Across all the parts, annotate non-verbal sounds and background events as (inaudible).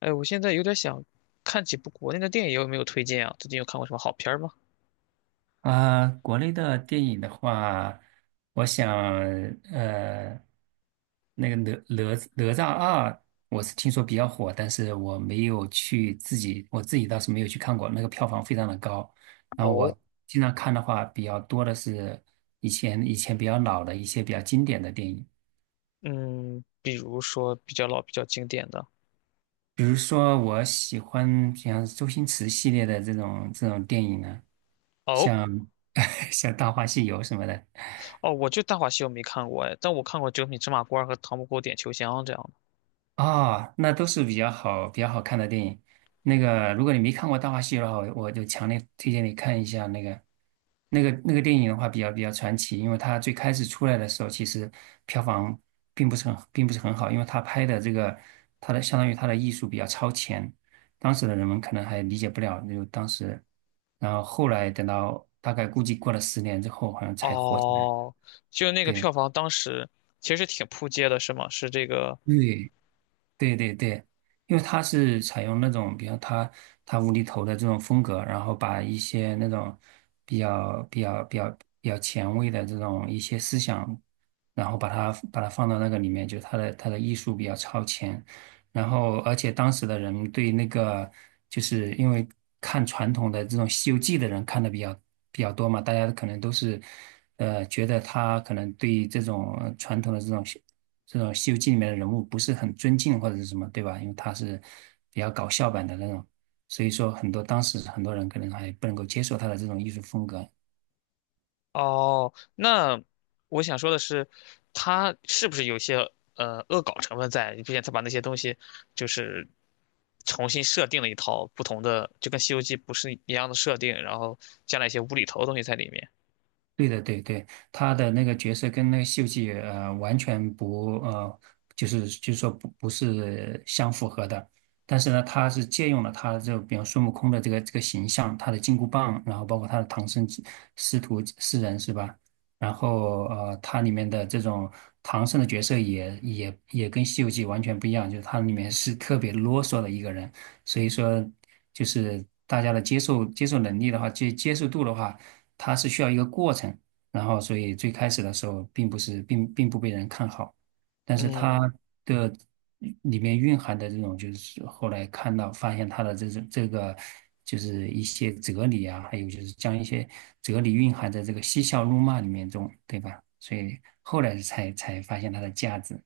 哎，我现在有点想看几部国内的电影，有没有推荐啊？最近有看过什么好片儿吗？啊，国内的电影的话，我想，呃，那个哪哪哪吒2，我是听说比较火，但是我没有去自己，我自己倒是没有去看过，那个票房非常的高。然后哦，我经常看的话，比较多的是以前比较老的一些比较经典的电影，嗯，比如说比较老、比较经典的。比如说我喜欢像周星驰系列的这种电影呢，哦像 (laughs) 像《大话西游》什么的。哦，我就《大话西游》没看过哎，但我看过《九品芝麻官》和《唐伯虎点秋香》这样的。啊，那都是比较好、比较好看的电影。那个，如果你没看过《大话西游》的话，我就强烈推荐你看一下那个电影的话，比较传奇，因为它最开始出来的时候，其实票房并不是很好，因为它拍的这个，它的相当于它的艺术比较超前，当时的人们可能还理解不了，就当时，然后后来等到大概估计过了10年之后，好像才火起来。哦，就那个对，票房当时其实挺扑街的，是吗？是这个对，对对对，因为他是采用那种，比如他无厘头的这种风格，然后把一些那种比较比较比较比较前卫的这种一些思想，然后把它放到那个里面，就他的艺术比较超前，然后而且当时的人对那个就是因为看传统的这种《西游记》的人看的比较多嘛，大家可能都是觉得他可能对这种传统的这种。这种《西游记》里面的人物不是很尊敬或者是什么，对吧？因为他是比较搞笑版的那种，所以说很多当时很多人可能还不能够接受他的这种艺术风格，哦，那我想说的是，他是不是有些恶搞成分在？你毕竟他把那些东西就是重新设定了一套不同的，就跟《西游记》不是一样的设定，然后加了一些无厘头的东西在里面。对的，对对，他的那个角色跟那个西游记》完全不，就是说不是相符合的。但是呢，他是借用了他的这个比方孙悟空的这个形象，他的金箍棒，然后包括他的唐僧师徒四人是吧？然后他里面的这种唐僧的角色也跟《西游记》完全不一样，就是它里面是特别啰嗦的一个人，所以说就是大家的接受能力的话，接受度的话。它是需要一个过程。然后，所以最开始的时候，并不是并不被人看好，但是它嗯，的里面蕴含的这种，就是后来看到发现它的这个，就是一些哲理啊，还有就是将一些哲理蕴含在这个嬉笑怒骂里面中，对吧？所以后来才发现它的价值。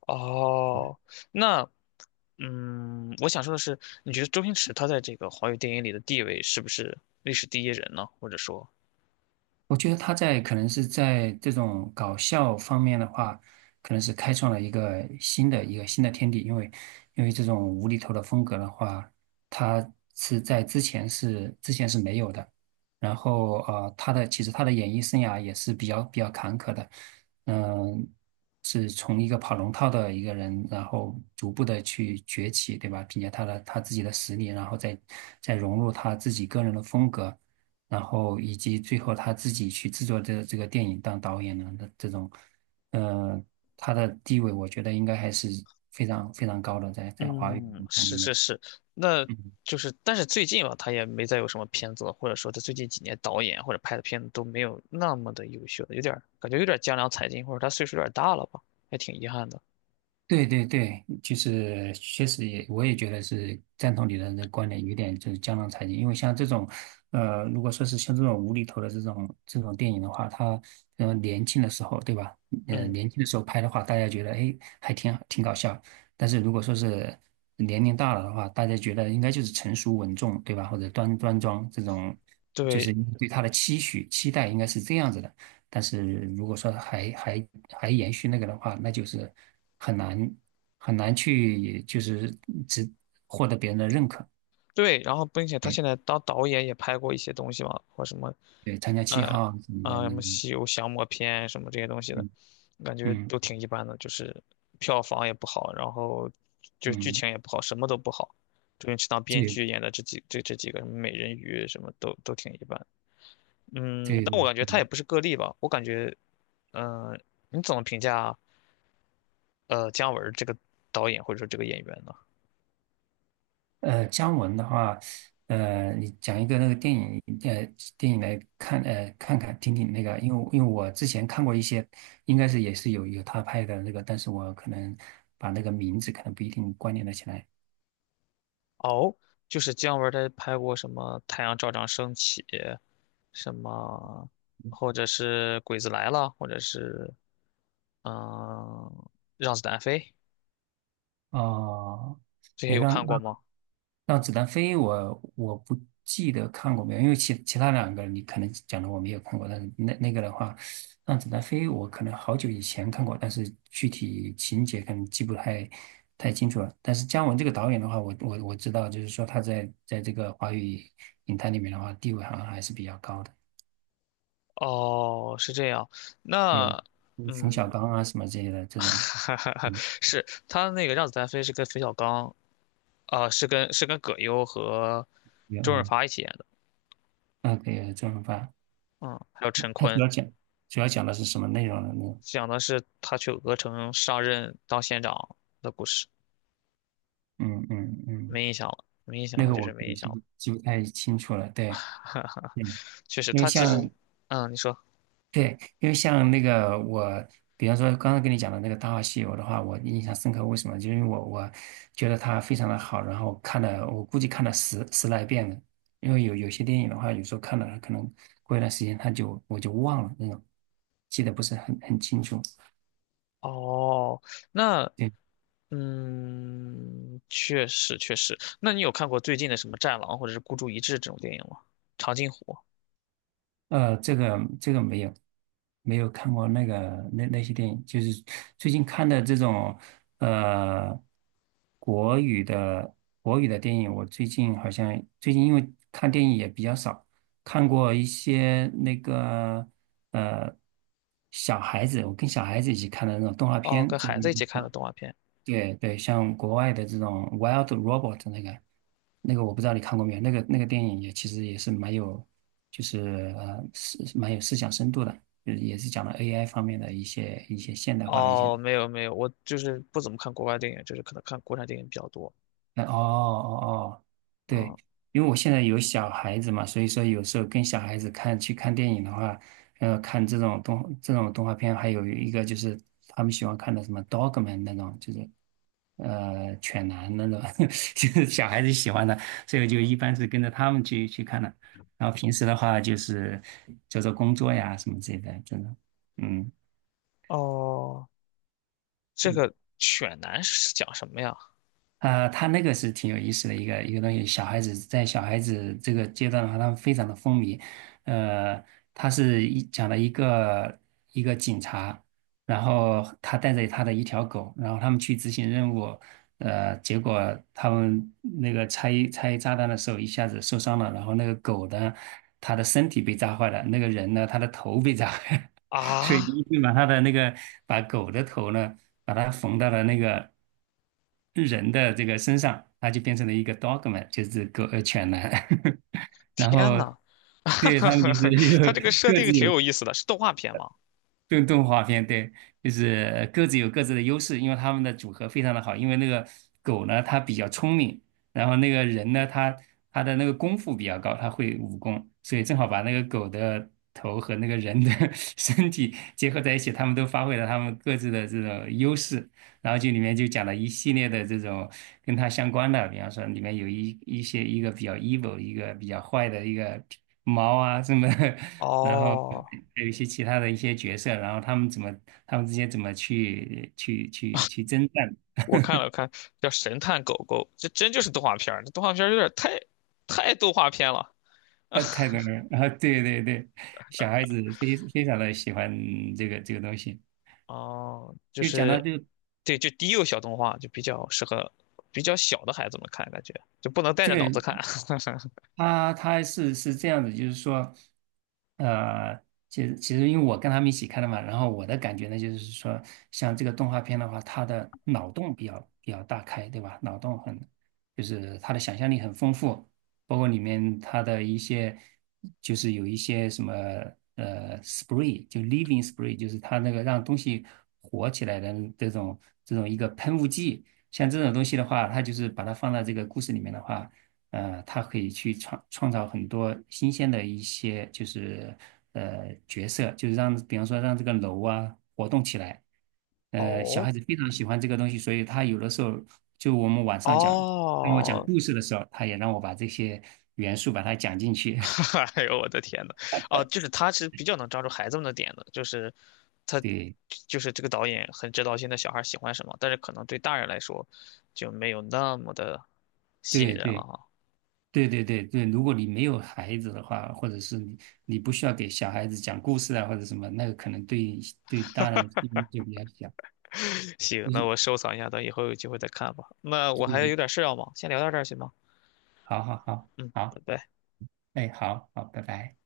哦，那嗯，我想说的是，你觉得周星驰他在这个华语电影里的地位是不是历史第一人呢？或者说？我觉得他可能是在这种搞笑方面的话，可能是开创了一个新的天地，因为这种无厘头的风格的话，他是在之前是没有的。然后其实他的演艺生涯也是比较坎坷的，嗯、是从一个跑龙套的一个人，然后逐步的去崛起，对吧？凭借他的他自己的实力，然后再融入他自己个人的风格。然后以及最后他自己去制作这个电影当导演的那这种，呃，他的地位我觉得应该还是非常非常高的，在华语嗯，影坛里是是面。是，那嗯就是，但是最近吧，他也没再有什么片子了，或者说他最近几年导演或者拍的片子都没有那么的优秀了，有点儿感觉有点儿江郎才尽，或者他岁数有点儿大了吧，还挺遗憾的。对对对，就是确实也，我也觉得是赞同你的这个观点，有点就是江郎才尽。因为像这种，如果说是像这种无厘头的这种电影的话，他年轻的时候，对吧？嗯，年轻的时候拍的话，大家觉得哎还挺搞笑。但是如果说是年龄大了的话，大家觉得应该就是成熟稳重，对吧？或者端庄这种，就是对，对他的期许期待应该是这样子的。但是如果说还延续那个的话，那就是很难很难去就是只获得别人的认可。对，然后并且他对现在当导演也拍过一些东西嘛，或什么，对，参加七呃，号啊什么的，啊、什那个么《西游降魔篇》什么这些东西的，嗯感觉嗯都挺一般的，就是票房也不好，然后就是剧嗯，情也不好，什么都不好。周星驰当编对剧演的这几这这几个什么美人鱼什么都都挺一般，嗯，对但对我感觉他也对。不是个例吧，我感觉，嗯、你怎么评价姜文儿这个导演或者说这个演员呢？姜文的话，你讲一个那个电影，电影来看，看看听听那个，因为我之前看过一些，应该是也是有他拍的那个，但是我可能把那个名字可能不一定关联得起来。哦，就是姜文儿他拍过什么《太阳照常升起》，什么，或者是《鬼子来了》，或者是嗯，让子弹飞》哦，这些对，有让看过吗？让子弹飞我不记得看过没有，因为其他两个你可能讲的我没有看过，但是那个的话，让子弹飞我可能好久以前看过，但是具体情节可能记不太清楚了。但是姜文这个导演的话，我知道，就是说他在这个华语影坛里面的话，地位好像还是比较高的。哦，是这样。对，那冯小嗯，刚啊什么之类的 (laughs) 这种，哈哈哈，嗯，是他那个《让子弹飞》是跟冯小刚啊、是跟是跟葛优和有周润嗯，发一起演的，那个周润发，嗯，还有陈他主坤，要讲主要讲的是什么内容呢？讲的是他去鹅城上任当县长的故事。嗯嗯嗯，没印象了，没印象那了，个就是我没我印记象了。不记不太清楚了。对，嗯，确实，因为他其实，像嗯，你说，对，因为像那个我，比方说刚刚跟你讲的那个《大话西游》的话，我印象深刻。为什么？就是因为我觉得它非常的好，然后看了我估计看了十来遍了。因为有些电影的话，有时候看了可能过一段时间它就我就忘了那种，记得不是很清楚。哦，那，对。嗯，确实确实。那你有看过最近的什么《战狼》或者是《孤注一掷》这种电影吗？长津湖。这个没有，没有看过那个那些电影，就是最近看的这种呃国语的国语的电影，我最近好像因为看电影也比较少，看过一些那个呃小孩子，我跟小孩子一起看的那种动画哦，片，跟就孩子是。一起看的动画片。对对，像国外的这种《Wild Robot》那个，那个我不知道你看过没有，那个电影也其实也是蛮有，就是蛮有思想深度的，就是也是讲了 AI 方面的一些现代化的一些哦，没有没有，我就是不怎么看国外电影，就是可能看国产电影比较多。那哦哦哦，对，啊、因为我现在有小孩子嘛，所以说有时候跟小孩子去看电影的话，看这种动画片，还有一个就是他们喜欢看的什么《Dogman》那种，就是犬男那种，(laughs) 就是小孩子喜欢的，所以我就一般是跟着他们去看的。然后平时的话就是做做工作呀什么之类的，真的，嗯。哦，这个犬男是讲什么呀？啊，他那个是挺有意思的一个东西。小孩子这个阶段的话，他们非常的风靡。呃，他是讲了一个警察，然后他带着他的一条狗，然后他们去执行任务。结果他们那个拆炸弹的时候一下子受伤了，然后那个狗呢，他的身体被炸坏了，那个人呢，他的头被炸 (laughs) 坏了。所水啊，泥就把他的那个把狗的头呢，把它缝到了那个人的这个身上，它就变成了一个 dogman,就是狗犬男。(laughs) 然天后呐，对他们就 (laughs) 是有他这个设各定自挺有有意思的，是动画片吗？动画片，对，就是各自有各自的优势，因为他们的组合非常的好。因为那个狗呢，它比较聪明，然后那个人呢，他的那个功夫比较高，他会武功，所以正好把那个狗的头和那个人的 (laughs) 身体结合在一起，他们都发挥了他们各自的这种优势。然后就里面就讲了一系列的这种跟他相关的，比方说里面有一个比较 evil,一个比较坏的一个猫啊什么的，(laughs) 然后哦，还有一些其他的一些角色，然后他们之间怎么去征战，我看了看，叫《神探狗狗》，这真就是动画片儿，这动画片儿有点太太动画片了。太 (laughs) 多了，然后对对对，小孩子非常的喜欢这个东西，哦，就就讲到是，就对，就低幼小动画，就比较适合比较小的孩子们看，感觉就不能带着脑子看。个。(laughs) 他是这样子，就是说，呃，其实因为我跟他们一起看的嘛，然后我的感觉呢，就是说，像这个动画片的话，它的脑洞比较大开，对吧？脑洞很，就是它的想象力很丰富，包括里面它的一些，就是有一些什么spree 就 living spree,就是它那个让东西活起来的这种这种一个喷雾剂，像这种东西的话，它就是把它放到这个故事里面的话。他可以去创造很多新鲜的一些，就是角色，就是让，比方说让这个楼啊活动起来。小哦，孩子非常喜欢这个东西，所以他有的时候就我们晚上讲，让我讲哦，故事的时候，他也让我把这些元素把它讲进去。(laughs) (laughs) 哎呦我的天呐，哦，就是他是比较能抓住孩子们的点的，就是他对就是这个导演很知道现在小孩喜欢什么，但是可能对大人来说就没有那么的吸引对人了对哈。对对对对，如果你没有孩子的话，或者是你不需要给小孩子讲故事啊，或者什么，那个可能对大人意义就比较小。(laughs) 行，就那是我收藏一下，等以后有机会再看吧。那我还对，有点事要忙，先聊到这儿行吗？好好好嗯，好。拜拜。哎，好好，拜拜。